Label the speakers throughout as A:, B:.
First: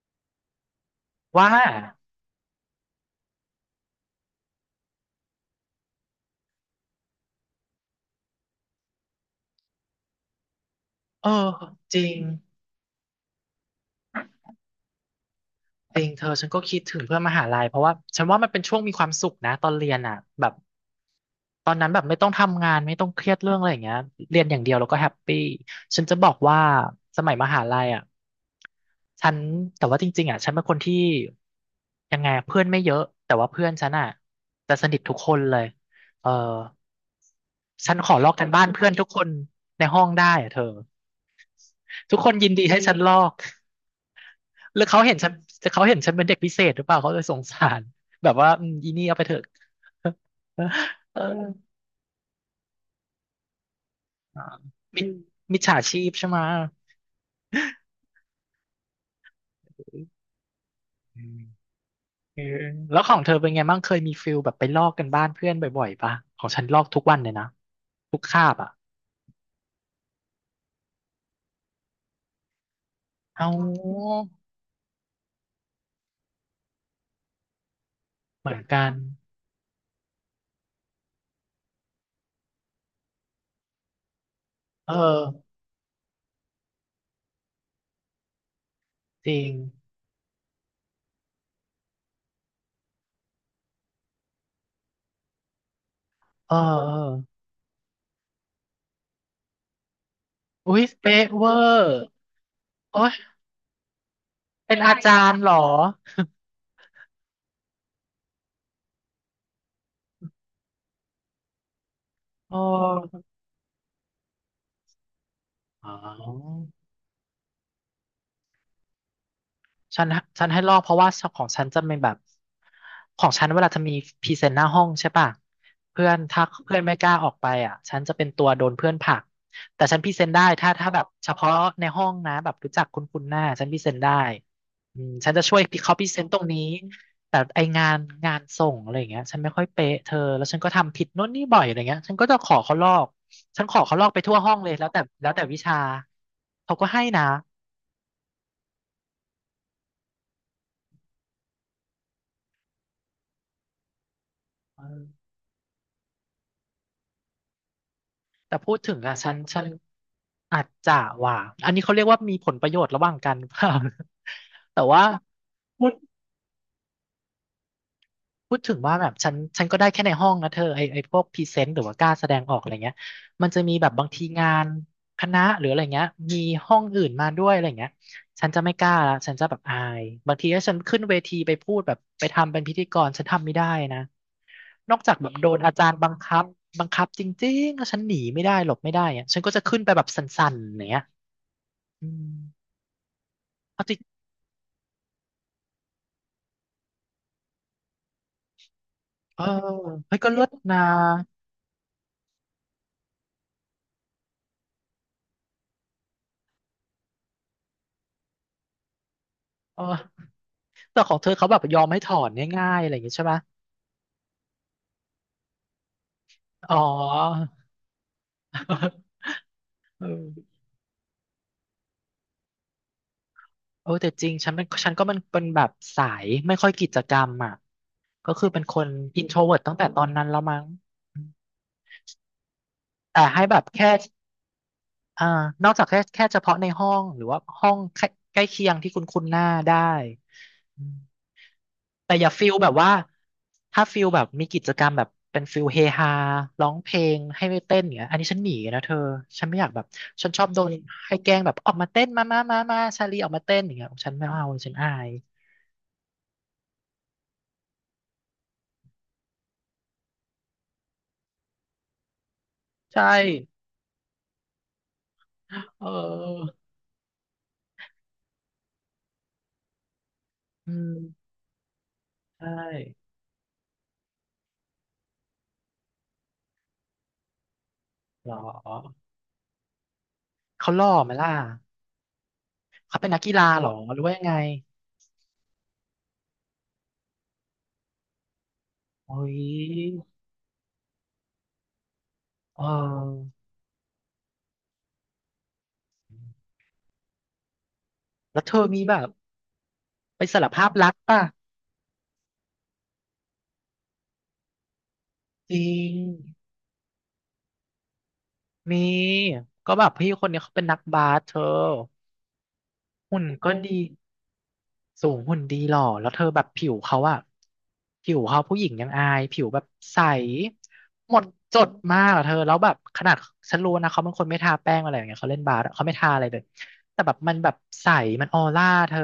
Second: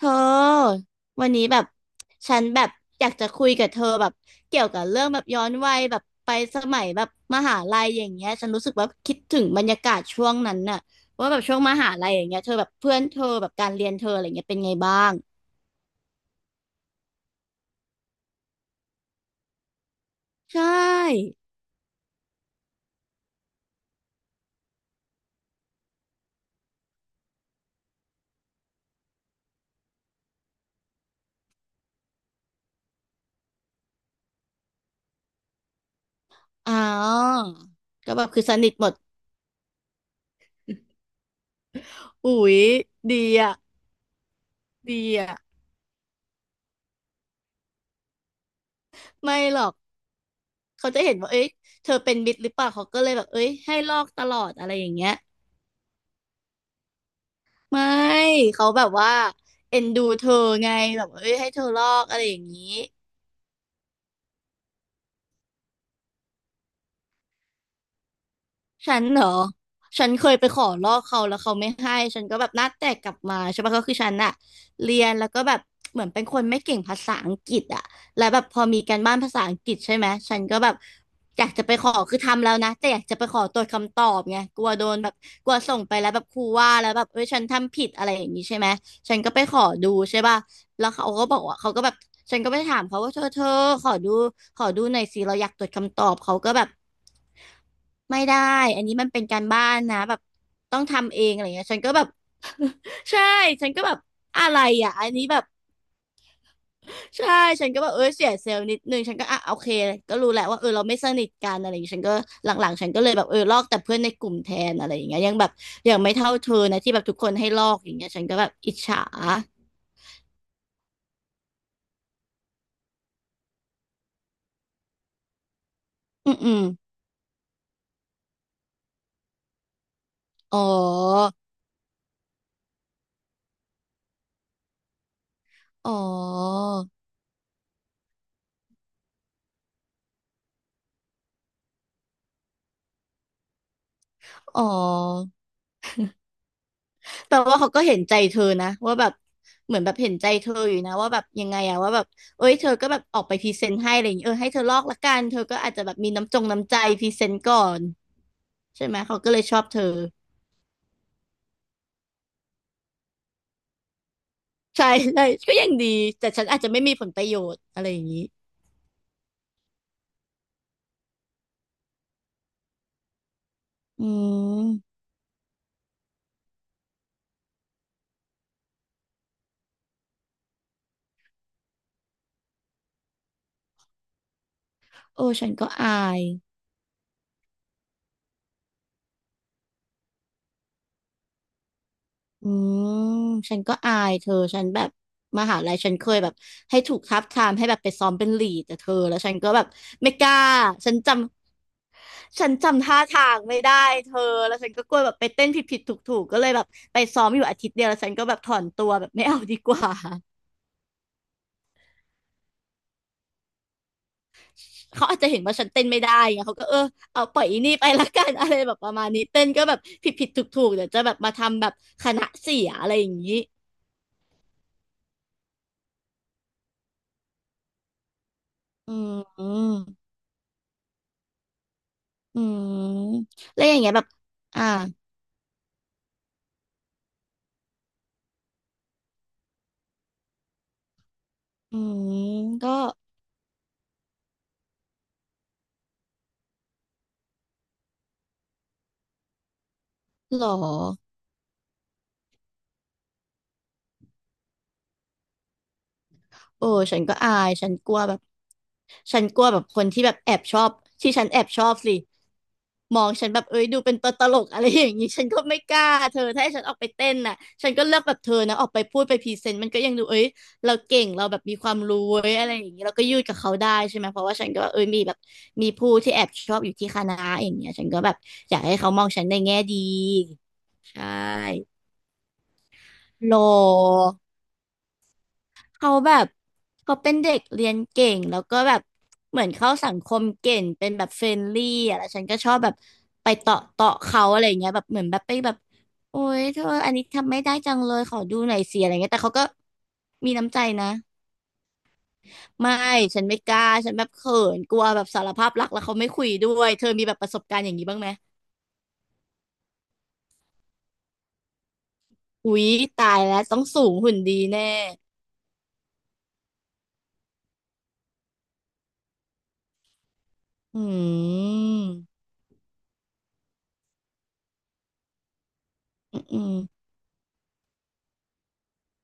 A: เธอวันนี้
B: ว่า
A: แบบฉันแบบอยากจะคุยกับเธอแบบเกี่ยวกับเรื่องแบบย้อนวัยแบบไปสมัยแบบมหาลัยอย่างเงี้ยฉันรู้สึกว่าคิดถึงบรรยากาศช่วงนั้นน่ะ
B: เอ
A: ว่า
B: อ
A: แบบช่วงมหา
B: จริ
A: ลัย
B: ง
A: อย่างเงี้ยเธอแบบเพื่อนเธอแบบการเรียนเธออะไรเงี้ยเป็นไงบ้าง
B: จริงเธอฉันก็คิดถึงเพื่อนมหาลัยเพราะว่าว่ามันเป็นช่วงมีความสุขนะตอนเรียนอ่ะแบบ
A: ใช่
B: ตอนนั้นแบบไม่ต้องทำงานไม่ต้องเครียดเรื่องอะไรอย่างเงี้ยเรียนอย่างเดียวแล้วก็แฮปปี้ฉันจะบอกว่าสมัยมหาลัยอ่ะฉันแต่ว่าจริงๆอ่ะฉันเป็นคนที่ยังไงอะเพื่อนไม่เยอะแต่ว่าเพื่อนฉันอ่ะจะสนิททุกคนเลยเออ
A: อ๋อ
B: ฉันข
A: ก็
B: อ
A: แบ
B: ล
A: บ
B: อก
A: คื
B: กั
A: อ
B: น
A: ส
B: บ้าน
A: นิทห
B: เพื่
A: ม
B: อน
A: ด
B: ทุกคนในห้องได้อ่ะเธอทุกค
A: อุ๊
B: นยิน
A: ย
B: ดีให้ฉันลอ
A: ดี
B: ก
A: อ่ะ
B: หรือ
A: ดีอ่ะ
B: เขาเห็นฉันเป็นเด็กพิเศษหรือเปล่าเขาเลยสงสารแบบว่าอืมอีนี่เอาไปเถ
A: ไม่
B: อะ
A: หรอกเขาจะ เห็
B: เอ
A: น
B: อ
A: ว่าเอ้ยเธอเป็นมิตรหรือเปล่าเขาก็เลยแบบเอ้ยให้ลอกตลอ
B: อ่า
A: ดอะไรอย่าง
B: มิจ
A: เงี้ย
B: มิจฉาชีพใช่ไหม
A: ไม่เขาแบบว่าเอ็นดูเธอไงแบบ
B: อื
A: เอ้ย
B: ม
A: ให้เธอลอกอะไรอ
B: เอ
A: ย่า
B: อ
A: งนี้
B: แล้วของเธอเป็นไงบ้างเคยมีฟิลแบบไปลอกกันบ้านเพื่อนบ่อยๆปะของฉันลอกทุกวันเลยนะทุกคาบอ่ะ
A: ฉันเหรอฉันเคยไปขอลอกเขาแล้วเขาไม่ให้ฉันก็แบบหน้าแตกกลับมา
B: เอ
A: ใช่ปะก็คือฉัน
B: า
A: อะเรียนแล้วก็แบบเหมือนเป็นคนไม่เก่งภาษาอังกฤษอะแล้วแบบ
B: เหมื
A: พ
B: อน
A: อมี
B: กัน
A: การบ้านภาษาอังกฤษใช่ไหมฉันก็แบบอยากจะไปขอคือทำแล้วนะแต่อยากจะไปขอตรวจคำตอบไงกลัวโด
B: เออ
A: นแบบกลัวส่งไปแล้วแบบครูว่าแล้วแบบเอ้ยฉันทำผิดอะไรอย่างนี้ใช่ไหมฉัน
B: จ
A: ก็ไป
B: ริง
A: ขอดูใช่ปะ แล้วเขาก็บอกว่าเขาก็แบบฉันก็ไปถามเขาว่าเธอขอดูขอดูหน่อยสิเราอยากตรวจคำตอบเขาก็
B: เออ
A: แบบ
B: เออ
A: ไม่ได้อันนี้มันเป็นการบ้านนะแบบ
B: อุ๊
A: ต้อง
B: ย
A: ทำเอ
B: เป๊ะ
A: งอะ
B: เว
A: ไร
B: อ
A: เงี้ยฉันก็
B: ร์
A: แบบ
B: โอ๊ ย
A: ใช่ฉันก็แบบอะไร
B: เป็น
A: อ่ะ
B: อา
A: อัน
B: จา
A: นี้
B: ร
A: แบ
B: ย์
A: บ
B: เหรอ
A: ใช่ฉันก็แบบเออเสียเซลล์นิดนึงฉันก็อ่ะโอเคก็รู้แหละว่าเออเราไม่สนิทกันอะไรอย่างเงี้ยฉันก็ห
B: อ๋อ
A: ลังๆฉันก็เลยแบบเออลอกแต่เพื่อนในกลุ่มแทนอะไรอย่างเงี้ยยังแบบ
B: อ๋อ
A: ยังไม่เท่าเธอนะที่แบบทุกคนให้ลอกอย่างเงี้ยฉันก็แบบอิจฉา
B: ฉันฉันให้ลอกเพราะว่าของฉันจะเป็นแบบของฉันเวลาจะมีพรีเซนต์หน้าห้องใช่ป่ะเพื่อน
A: อืม
B: ถ้า
A: อืม
B: เพื่อนไม่กล้าออกไปอ่ะฉันจะเป็นตัวโดนเพื่อนผลักแต่ฉันพรีเซนต์ได้
A: อ๋
B: ถ้าแบบเฉ
A: อ
B: พาะในห้องนะแบบรู้จักคุ้นคุ้นหน้าฉันพรีเซนต์ได้อืมฉันจะช่วย
A: อ๋อ
B: เขาพรีเซนต์ตรงนี้แต่ไองานส่งอะไรอย่างเงี้ยฉันไม่ค่อยเป๊ะเธอแล้วฉันก็ทำผิดโน่นนี่บ่อยอะไรเงี้ยฉันก็จะขอเขาลอกฉันขอเขาลอกไปทั่วห้อง
A: อ๋
B: เลย
A: อ
B: แล้วแต่วิชาเขาก็ให้นะ
A: แต่ว่าเขาก็เห็นใจเธอนะว่าแบบเหมือนแบบเห็นใจเธออยู่นะว่าแบบยังไงอะว่าแบบเอ้ยเธอก็แบบออกไปพรีเซนต์ให้อะไรอย่างเงี้ยเออให้เธอลอ
B: เอ
A: กละ
B: อ
A: กันเธอก็อาจจะแบบมีน้ำจงน้ำใจพรีเซนต์ก่อน
B: แต่พูด
A: ใช่
B: ถึ
A: ไหม
B: งอะ
A: เขาก็
B: ฉัน
A: เลยชอ
B: ฉั
A: บ
B: น
A: เธอ
B: อาจจะว่าอันนี้เขาเรียกว่ามีผลประโยชน์ระหว่างกันเปล่า แต่
A: ใช่
B: ว่า
A: ใช่ก็ยัง
B: พู
A: ดี
B: ด
A: แต่ฉันอาจจะไม่มีผลประโยชน์อะไรอย่างนี้
B: พูดถึงว่าแบบฉันก็ได้แค่ในห้องนะเธอไอพวกพรีเซนต์หรือว่ากล้าแสดงออกอะไรเงี้ยมันจะมีแบบ
A: อื
B: บางทีงาน
A: ม
B: คณะหรืออะไรเงี้ยมีห้องอื่นมาด้วยอะไรเงี้ยฉันจะไม่กล้าละฉันจะแบบอายมันขึ้นไปพูดแบบไปทำเป็นพิธีกรฉันทำไม่ได้นะนอกจาก
A: โอ้
B: แบบโด
A: ฉัน
B: น
A: ก็
B: อาจา
A: อา
B: รย์บัง
A: ย
B: คับบังคับจริงๆแล้วฉันหนีไม่ได้หลบไม่ได้อะฉันก็จะขึ้นไปแบบสั่นๆอย่างเนี้ย อืม
A: อืมฉันก็
B: เอาจ
A: อา
B: ริง
A: ยเธอฉันแบบมหาลัยฉันเคยแบบให้ถูกทับทามให้แบบไปซ้อมเป็นลีดแต่เธอแล้วฉัน
B: เออ
A: ก็แบบไม่
B: เฮ้ย
A: ก
B: ก็
A: ล้า
B: เลิศนะ
A: ฉันจฉันจำท่าทางไม่ได้เธอแล้วฉันก็กลัวแบบไปเต้นผิดผิดถูกถูกๆก็เลยแบบไปซ้อมอยู่อาทิตย์เดียวแล้วฉันก็แบบถอนตัวแบบไม่เอาดีก
B: เอ
A: ว่า
B: อแต่ของเธอเขาแบบยอมให้ถอนง่ายๆอะไรอย่างงี้ใช่ไหม
A: เขาอาจจะเห็นว่าฉันเต้นไม่ได้ไงเขาก็
B: อ๋
A: เอ
B: อ
A: อเอาปล่อยอีนี่ไปละกัน อะไรแบบประ มาณนี้เต้นก็แบบ
B: เอ
A: ผิด
B: อ
A: ผิดถูกถูกๆเดี๋ยวจะแบบมาทำแบบคณะเสียอะไรอย่างนี้
B: เออแต่จริงฉันเป็นฉันก็มันเป็นแบบสายไม่ค่อยกิจกรรมอ่ะก็คือเป็นคน
A: อื
B: อินโทรเวิร์ตตั้งแต่ตอ
A: ม
B: นนั้นแล้วมั้งอืม
A: อืม
B: แต่ให้แบ
A: แล้
B: บ
A: วอย่าง
B: แค่
A: เงี้ยแบบอ่า
B: อ่านอกจากแค่เฉพาะในห้องหรือว่าห้องใกล้ใกล้เคียงที่คุณคุ้นหน้าได้อืม
A: อื
B: แต่อ
A: ม
B: ย่าฟิลแบ
A: ก็
B: บว่าถ้าฟิลแบบมีกิจกรรมแบบเป็นฟิลเฮฮาร้องเพลงให้ไปเต้นอย่างเงี้ยอันนี้ฉันหนีนะเธอฉันไม่อยากแบบฉัน
A: ห
B: ช
A: ร
B: อ
A: อ
B: บโดนให้แกล้งแบบออกมาเต้นมาชาลีออกมาเต้นอย่างเงี้ยฉันไม่เอาฉันอาย
A: โอ้ฉันก็อายฉันกลัวแบบฉันกลัวแบบคนที่แบบแอบชอบที่ฉันแอบชอบสิมอ
B: ใช่
A: งฉันแบบเอ้ยดูเป็นตัวตลกอะไรอย่างงี้ฉันก็ไม่ก
B: เ
A: ล้าเธอถ้าให้
B: ออ
A: ฉันออกไปเต้นน่ะฉันก็เลือกแบบเธอนะออกไปพูดไปพรีเซนต์มันก็ยังดูเอ้ย
B: อื
A: เราเก่งเรา
B: ม
A: แบบมีความรู้เว้ย
B: ใช
A: อะไรอย่างงี้เราก็
B: ่
A: ยืดกับเขาได้ใช่ไหมเพราะว่าฉันก็เอ้ยมีแบบมีผู้ที่แอบชอบอยู่ที่คณะอย่างเงี้ยฉันก็แบบ
B: หรอ
A: อยากให้เขามองฉันในแง่ดี
B: เขาหล่อ
A: ใช
B: ไหมล่ะ
A: ่
B: เขาเป็นนักกี
A: โล
B: ฬาหรอหรือว่ายังไง
A: เขาแบบเขาเป็นเด็กเรียนเก่งแล้วก็แบบ
B: โอ้ย
A: เหมือนเข้าสังคมเก่งเป็นแบบเฟรนลี่อะแล้วฉันก็ชอบ
B: เอ
A: แบบ
B: อ
A: ไปเตาะเตาะเขาอะไรอย่างเงี้ยแบบเหมือนแบบไปแบบโอ๊ยเธออันนี้ทำไม่ได้จังเลยขอดู
B: แล้ว
A: ห
B: เธ
A: น่อ
B: อ
A: ยสิ
B: มี
A: อะไร
B: แบบ
A: เงี้ยแต่เขาก็
B: ไป
A: มี
B: สาร
A: น้ำใจ
B: ภาพ
A: นะ
B: รักป่ะ
A: ไม่ฉันไม่กล้าฉันแบบเขินกลัวแบบสารภาพ
B: จริ
A: รักแล้ว
B: ง
A: เขาไม่คุยด้วยเธอมีแบบประสบการณ์อย่างนี้บ้างไหม
B: มีก็แบบพี่คนนี้เขาเป็นนักบาสเธอ
A: อุ๊ยตาย
B: หุ่น
A: แล้ว
B: ก็
A: ต้อง
B: ดี
A: สูงหุ่นดีแน่
B: สูงหุ่นดีหล่อแล้วเธอแบบผิวเขาอะผิวเขาผู้หญิงยังอายผิวแบบใส
A: อื
B: หมดจดมาก
A: ม
B: อะเธอแล้วแบบขนาดฉันรู้นะเขาเป็นคนไม่ทาแป้งอะไรอย่างเงี้ยเขาเล่นบาสอะเขาไม่ทา
A: อ
B: อะไรเล
A: ื
B: ย
A: ม
B: แต่แบบใสมันออร่าเธอ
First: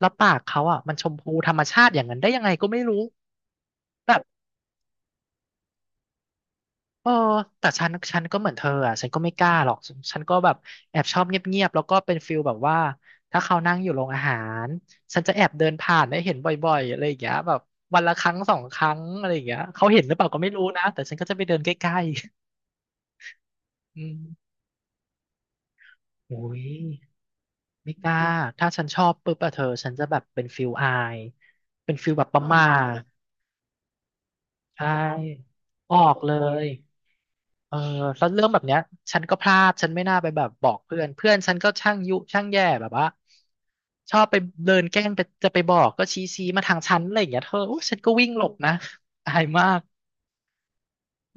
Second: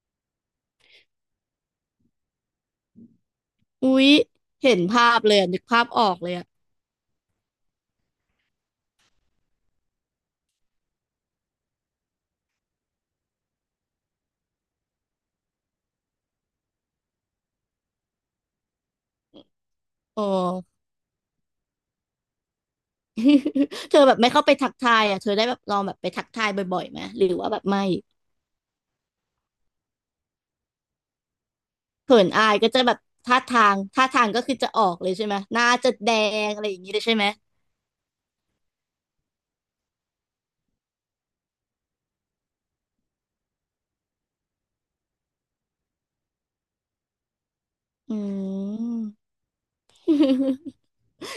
B: แล้วปากเขาอะมันชมพูธรรมชาติอย่างนั้นได้ยังไงก็ไม่รู้
A: อุ๊ยเห็นภาพเลยอะนึกภาพออกเลยอ่ะ
B: เออแต่ฉันก็เหมือนเธออ่ะฉันก็ไม่กล้าหรอกฉันก็แบบแอบชอบเงียบๆแล้วก็เป็นฟิลแบบว่าถ้าเขานั่งอยู่โรงอาหารฉันจะแอบเดินผ่านได้เห็นบ่อยๆอะไรอย่างเงี้ยแบบวันละครั้งสองครั้งอะไรอย่างเงี้ยเขาเห็นหรือเป
A: อ๋อ
B: ล่าก็ไม่รู้นะแต่ฉันก็จะไปเดินใกล้ ๆ
A: เธอ
B: อื
A: แบ
B: ม
A: บไม่เข้าไปทักทายอ่ะเธอได้แบบลองแบบไปทัก
B: โอ้
A: ทาย
B: ย
A: บ่อยๆไหมหรือว่าแบบไม่
B: ไม่กล้า ถ้าฉันชอบปุ๊บอะเธอฉันจะแบบเป็นฟิลอายเป็นฟิล
A: เขิ
B: แบ
A: น
B: บประ
A: อา
B: ห
A: ย
B: มา
A: ก็จะแบบ
B: ท
A: ท่าทางก็คือจะ
B: ใช
A: ออกเลยใช่ไหม
B: ่
A: หน้าจะ
B: ออ
A: แด
B: กเล
A: งอะ
B: ย
A: ไรอย่างนี้เลยใช่ไหม
B: เออแล้วเรื่องแบบเนี้ยฉันก็พลาดฉันไม่น่าไปแบบบอกเพื่อนเพื่อนฉันก็ช่างยุช่างแย่แบบว่าชอบไปเดินแกล้งไปจะไปบอกก็ชี้มาทางฉันอะไรอย่างเงี้ยเธอโอ้ฉันก็
A: อื
B: วิ่งหลบนะ
A: ม
B: อายมาก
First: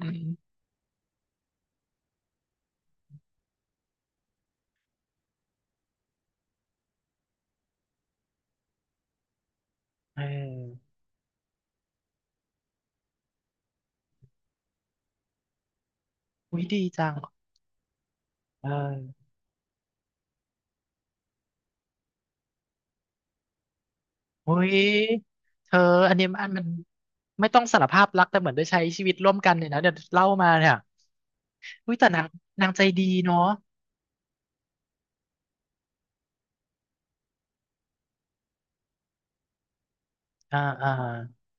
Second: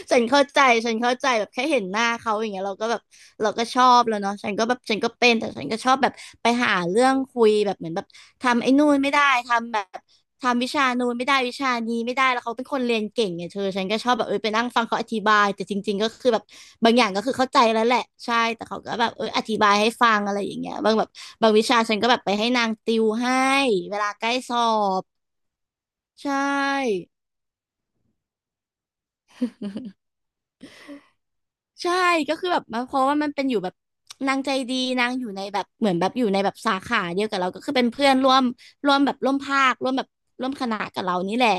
B: อื
A: ฉันเข้า
B: ม
A: ใจฉันเข้าใจแบบแค่เห็นหน้าเขาอย่างเงี้ยเราก็แบบเราก็ชอบแล้วเนาะฉันก็แบบฉันก็เป็น แต่ฉันก็ชอบแบบไปหาเรื่องคุยแบบเหมือนแบบทำไอ้นู่นไม่ได้ ทำแบบ
B: เอ
A: ทำวิชา
B: อ
A: นู่นไม่ได้วิชานี้ไม่ได้แล้วเขาเป็นคนเรียนเก่งไงเธอฉันก็ชอบแบบไปนั่งฟังเขาอธิบายแต่จริงๆก็คือแบบ
B: อุ้ยดี
A: บางอย่า
B: จั
A: ง
B: ง
A: ก็คือเข้าใจแล้วแหละใช่แต่
B: เอ
A: เขาก็แบบ
B: อ
A: อธิบายให้ฟังอะไรอย่างเงี้ยบางแบบบางวิชาฉันก็แบบไปให้นางติวให้เวลาใกล้ส
B: อุ้
A: อ
B: ย
A: บ
B: เธออันนี้
A: ใช่
B: อันมันไม่ต้องสารภาพรักแต่เหมือนได้ใช้ชีวิตร่วมกันเนี่ยนะเดี๋ยวเล่ามาเนี่ยอุ้
A: ใช่
B: ยแต่นาง
A: ก็คือแบบ
B: นางใจ
A: มาเพ
B: ดี
A: ราะว่ามัน
B: เนาะ
A: เป็นอยู่แบบนางใจดีนางอยู่ในแบบเหมือนแบบอยู่ในแบบสาขาเดียวกับเราก็คือเป็นเพื่อนร่วมแบบร่วมภาคร่วมแบบร่วม
B: อ่า
A: คณะ
B: อ่า
A: กับเรานี่แหละ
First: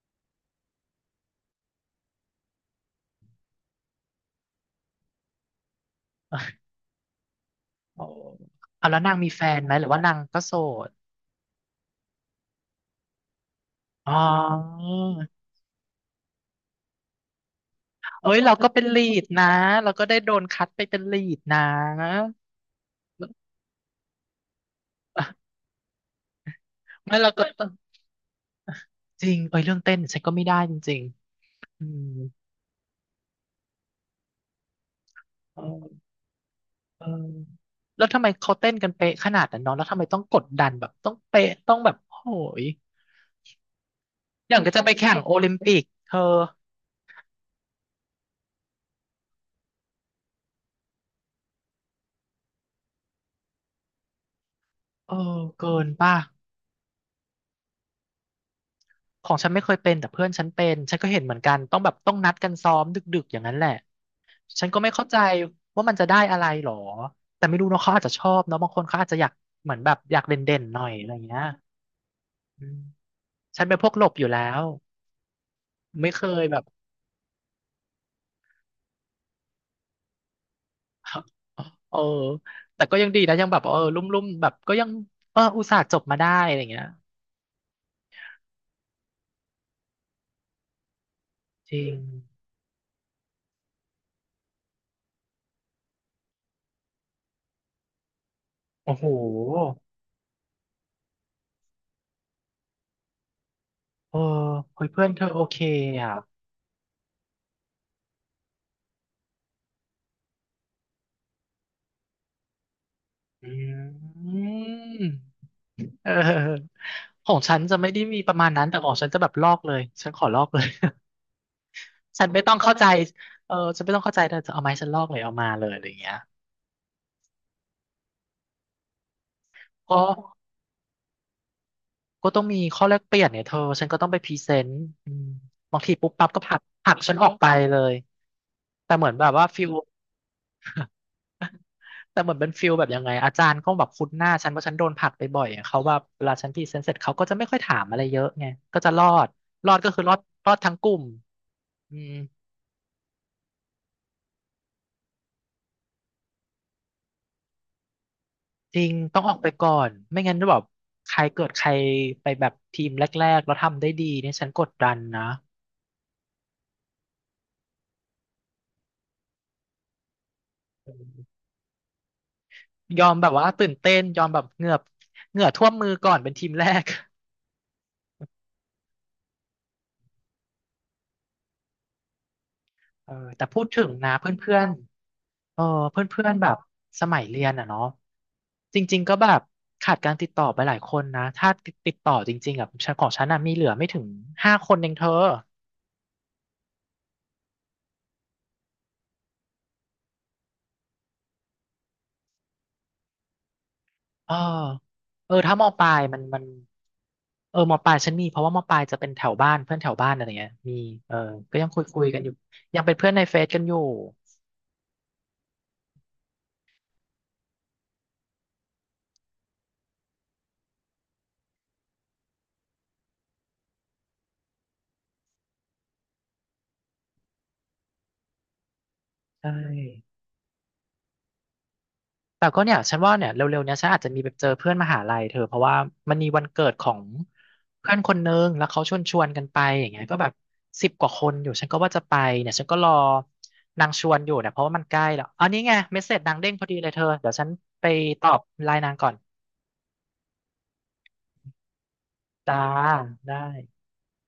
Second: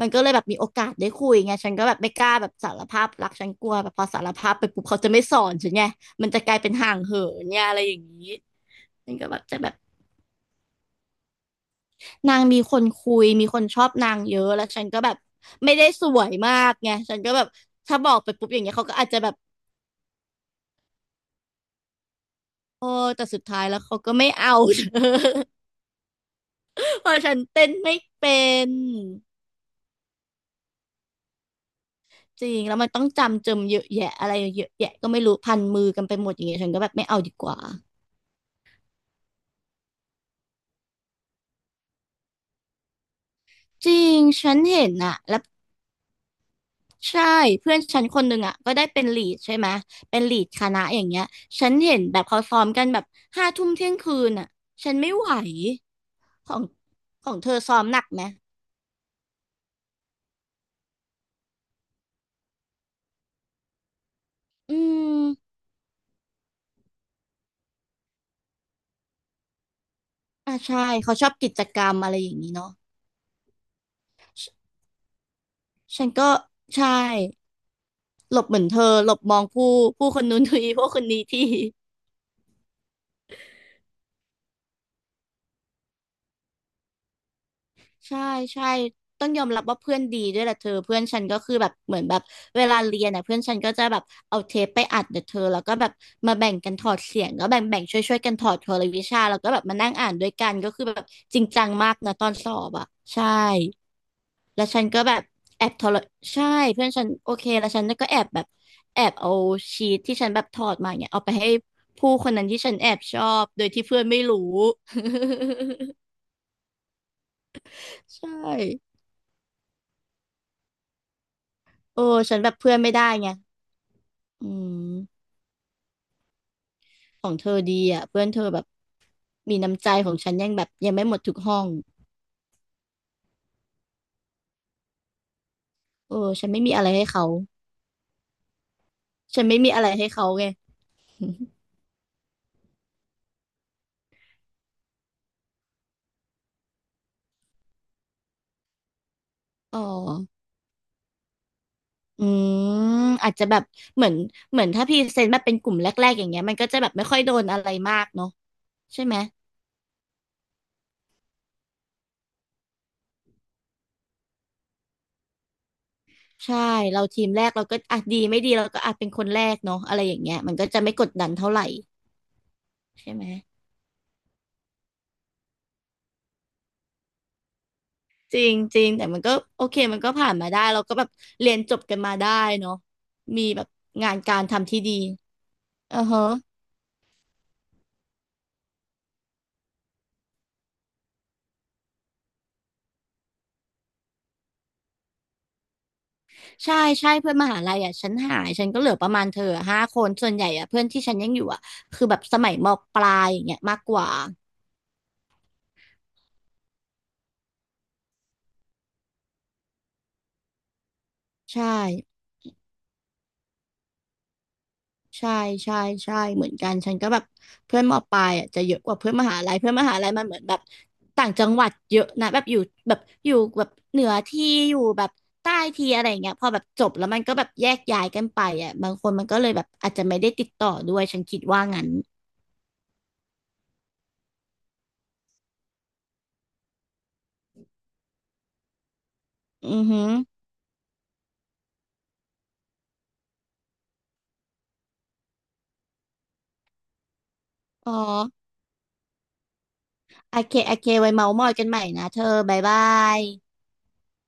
A: มันก็เลยแบบมีโอกาสได้คุยไงฉันก็แบบไม่กล้าแบบสารภาพรักฉันกลัวแบบพอสารภาพไปปุ๊บเขาจะไม่สอนฉันไงมันจะกลายเป็นห่างเหินเนี่ยอะไรอย่า
B: โอ้
A: งนี้
B: เอาแล้ว
A: มั
B: นา
A: น
B: ง
A: ก็
B: มี
A: แบบ
B: แฟ
A: จะ
B: น
A: แบ
B: ไหม
A: บ
B: หรือว่านางก็โสด
A: นางมีคนคุยมีคนชอบ
B: อ๋
A: นา
B: อ
A: งเยอะแล้วฉันก็แบบไม่ได้สวยมากไงฉันก็แบบถ้าบอก
B: เอ้
A: ไป
B: ย
A: ปุ๊บ
B: เรา
A: อย่าง
B: ก็
A: เงี้ย
B: เป็น
A: เขาก็
B: ลี
A: อาจจะ
B: ด
A: แบบ
B: นะเราก็ได้โดนคัดไปเป็นลีดนะ
A: โอ้แต่สุดท้ายแล้วเขาก็ไม่เอา เธอ เพ
B: ไม่
A: ราะ
B: เรา
A: ฉัน
B: ก็
A: เต้
B: ต้อง
A: นไม่เป็น
B: จริงเอ้ยเรื่องเต้นฉันก็ไม่ได้จริงๆอืม
A: จริงแล้วมันต้องจำเยอะแยะอะไรเยอะแยะก็ไม่รู้พั
B: เอ
A: นมือกัน
B: อ
A: ไปหมดอย่างเงี้ยฉันก็แบบ
B: เอ
A: ไม่
B: อ
A: เอาดีกว่า
B: แล้วทำไมเขาเต้นกันเป๊ะขนาดนั้นเน้องแล้วทำไมต้องกดดันแบบต้องเป๊ะต้องแบบโหย
A: จริง
B: อ
A: ฉั
B: ย่า
A: น
B: งก็จะ
A: เห็
B: ไป
A: น
B: แข่
A: อะ
B: งโอ
A: แล้ว
B: ลิมปิกเธอ
A: ใช่เพื่อนฉันคนหนึ่งอะก็ได้เป็นลีดใช่ไหมเป็นลีดคณะอย่างเงี้ยฉันเห็นแบบเขาซ้อมกันแบบห้าทุ่มเที่ยงคืนอะฉันไม่
B: เออ
A: ไหว
B: เกินป่ะ
A: ของของเธอซ้อมหนักไหม
B: ของฉันไม่เคยเป็นแต่เพื่อนฉันเป็นฉันก็เห็นเหมือนกันต้องแบบต้องนัดกันซ้อมดึกๆอย่างนั้นแหละ ฉัน
A: อื
B: ก็ไม่เข้าใจ
A: ม
B: ว่ามันจะได้อะไรหรอแต่ไม่รู้เนาะเขาอาจจะชอบเนาะบางคนเขาอาจจะอยากเหมือนแบบอยาก
A: อ่า
B: เด่นๆห
A: ใช่
B: น่อยอะไร
A: เขา
B: อ
A: ช
B: ย่าง
A: อบ
B: เงี้ย
A: กิจกรรมอะไรอย่างนี้
B: อื
A: เนาะ
B: มฉันเป็นพวกหลบอยู่แล้
A: ฉ
B: ว
A: ฉัน
B: ไม่เค
A: ก็
B: ยแบบ
A: ใช่ หลบเหมือนเธอหลบมองผู้คนนู้นที ผู้คนนี้ ที
B: เออแต่ก็ยังดีนะยังแบบเออลุ่มๆแบบก็ยังเอออุตส่าห์จบมาได้อะไรอย่างเงี้ย
A: ใช่ใช่ต้องยอมรับว่าเพื่อนดีด้วยแหละเธอเพื่อนฉันก็คือแบ
B: จ
A: บ
B: ริ
A: เห
B: ง
A: มือนแบบเวลาเรียนน่ะเพื่อนฉันก็จะแบบเอาเทปไปอัดเดี๋ยวเธอแล้วก็แบบมาแบ่งกันถอดเสียงก็แบ่งช่วยกันถอดเทอละ
B: โอ้
A: วิ
B: โห
A: ชาแล้วก็แบบมานั่งอ่านด้วยกันก็คือแบบจริงจังมากนะตอนสอบอ่ะใช่
B: เออ
A: แล้วฉั
B: เฮ้
A: น
B: ย
A: ก็
B: เพื่อน
A: แบ
B: เธ
A: บ
B: อโอเค
A: แอบทร
B: อ่ะ
A: ใช่เพื่อนฉันโอเคแล้วฉันก็แอบแบบแอบเอาชีทที่ฉันแบบถอดมาเนี่ยเอาไปให้ผู้คนนั้นที่ฉันแอบชอบ
B: อื
A: โดยที่เพื่อนไม่รู้
B: ม เออของฉันจะไม่ได้ มี
A: ใช
B: ประมาณ
A: ่
B: นั้นแต่ของฉันจะแบบลอกเลยฉันขอลอกเลย
A: โอ้
B: ฉัน
A: ฉัน
B: ไม่
A: แบ
B: ต้อ
A: บ
B: ง
A: เพื่
B: เข้า
A: อน
B: ใจ
A: ไม่ได้ไง
B: เออฉันไม่ต้องเข้าใจเธอ
A: อื
B: จะเอาไม้ฉันลอกเลย
A: ม
B: เอามาเลยอะไรอย่างเงี้ย
A: เธอดีอ่ะเพื่อนเธอแบบมีน้ำใจ
B: ก็
A: ของฉันยังแบบยังไม่หมดทุกห้อง
B: ก็ต้องมีข้อแลกเปลี่ยนเนี่ยเธอฉันก็ต้องไปพรีเซนต์อืมบางทีปุ๊บ
A: โอ้
B: ปั๊บก็
A: ฉั
B: ผ
A: น
B: ลั
A: ไม่
B: ก
A: มีอะ
B: ผ
A: ไร
B: ลัก
A: ให้
B: ฉัน
A: เขา
B: ออกไปเลย แต่เหมือนแบบ
A: ฉั
B: ว่า
A: นไม่
B: ฟิ
A: มี
B: ล
A: อะไรให้เขาไง
B: แต่เหมือนเป็นฟิลแบบยังไงอาจารย์ก็แบบคุ้นหน้าฉันเพราะฉันโดนผลักไปบ่อยอะเขาแบบเวลาฉันพรีเซนต์เสร็จเขาก็จะไม่ค่อยถามอะไรเยอะไงก็จะรอดรอ
A: อ๋
B: ด
A: อ
B: ก็คือรอดรอดทั้งกลุ่มอืม
A: อืมอาจจะแบบเหมือนเหมือนถ้าพรีเซนต์แบบเป็นกลุ่มแรกๆอย่างเงี้ยมันก็จะแบบไม่ค่อยโดนอะไรมากเนาะ
B: จริง
A: ใช่ไหม
B: ต้องออกไปก่อนไม่งั้นจะแบบใครเกิดใครไปแบบทีมแรกๆแล้วทำได้ดีเนี่ยฉันกดดันนะ
A: ใช่เราทีมแรกเราก็อ่ะดีไม่ดีเราก็อาจเป็นคนแรกเนาะอะไรอย่างเงี้ยมันก็จะไม่กดดันเท่าไหร่
B: ยอ
A: ใช่
B: ม
A: ไหม
B: แบบว่าตื่นเต้นยอมแบบเหงือบเหงื่อท่วมมือก่อนเป็นทีมแรก
A: จริงจริงแต่มันก็โอเคมันก็ผ่านมาได้เราก็แบบเรียนจบกันมาได้เนาะ
B: เออแต่
A: มี
B: พู
A: แบ
B: ด
A: บ
B: ถึงนะ
A: งาน
B: เพ
A: การ
B: ื่อน
A: ทำที่ดี
B: ๆเออเพ
A: อือฮะ
B: ื่อนๆแบบสมัยเรียนอ่ะเนาะจริงๆก็แบบขาดการติดต่อไปหลายคนนะถ้าติดต่อจริงๆอ่ะฉันของฉันน่ะมีเหลือไม่ถึงห้าคนเองเธอ
A: ใช่ใช่เพื่อนมหาลัยอ่ะฉันหายฉันก็เหลือประมาณเธออะห้าคนส่วนใหญ่อ่ะเพื่อนที่ฉันยังอยู่อ่ะคือแบบสมัยมปลายอย่างเงี้ยมากกว่า
B: เออเออถ้ามอปลายมันมันเออมอปลายฉันมีเพราะว่ามอปลายจะเป็นแถวบ้านเพื่อนแถวบ้านอะไรเงี้ยมีเออก็
A: ใช่
B: ยังคุยกันอยู่ยังเป็นเพื่อนในเฟซกันอยู่
A: ใช่ใช่ใช่เหมือนกันฉันก็แบบเพื่อนมปลายอ่ะจะเยอะกว่าเพื่อนมหาลัยเพื่อนมหาลัยมันเหมือนแบบต่างจังหวัดเยอะนะแบบอยู่แบบอยู่แบบเหนือที่อยู่แบบใต้ที่อะไรอย่างเงี้ยพอแบบจบแล้วมันก็แบบแยกย้ายกันไปอ่ะบางคนมันก็เล
B: ใช่
A: ยแบบอาจจะไม่ได้ติดต่อด้วยฉันคิดว่างั้น
B: แต่ก็เนี่ยฉันว่าเนี่ยเร็วๆเนี้ยฉันอาจจะมีไปเจอเพื่อนมหาลัยเธอเพราะว่ามันมีวันเกิดของเพื่อนคนนึงแล้วเขาชวนกันไป
A: อื
B: อ
A: อ
B: ย่าง
A: หื
B: เงี้ย
A: อ
B: ก็แบบสิบกว่าคนอยู่ฉันก็ว่าจะไปเนี่ยฉันก็รอนางชวนอยู่เนี่ยเพราะว่ามันใกล้แล้วอันนี้ไงเมสเสจนางเด้งพอดีเลยเธอเดี๋ยวฉันไป
A: อ๋อ
B: ตอบไลน์นางก่อน
A: โอเคโอเคไว้เมาท์มอยกันใหม่นะเธอ
B: จ้า
A: บ๊ายบาย
B: ได้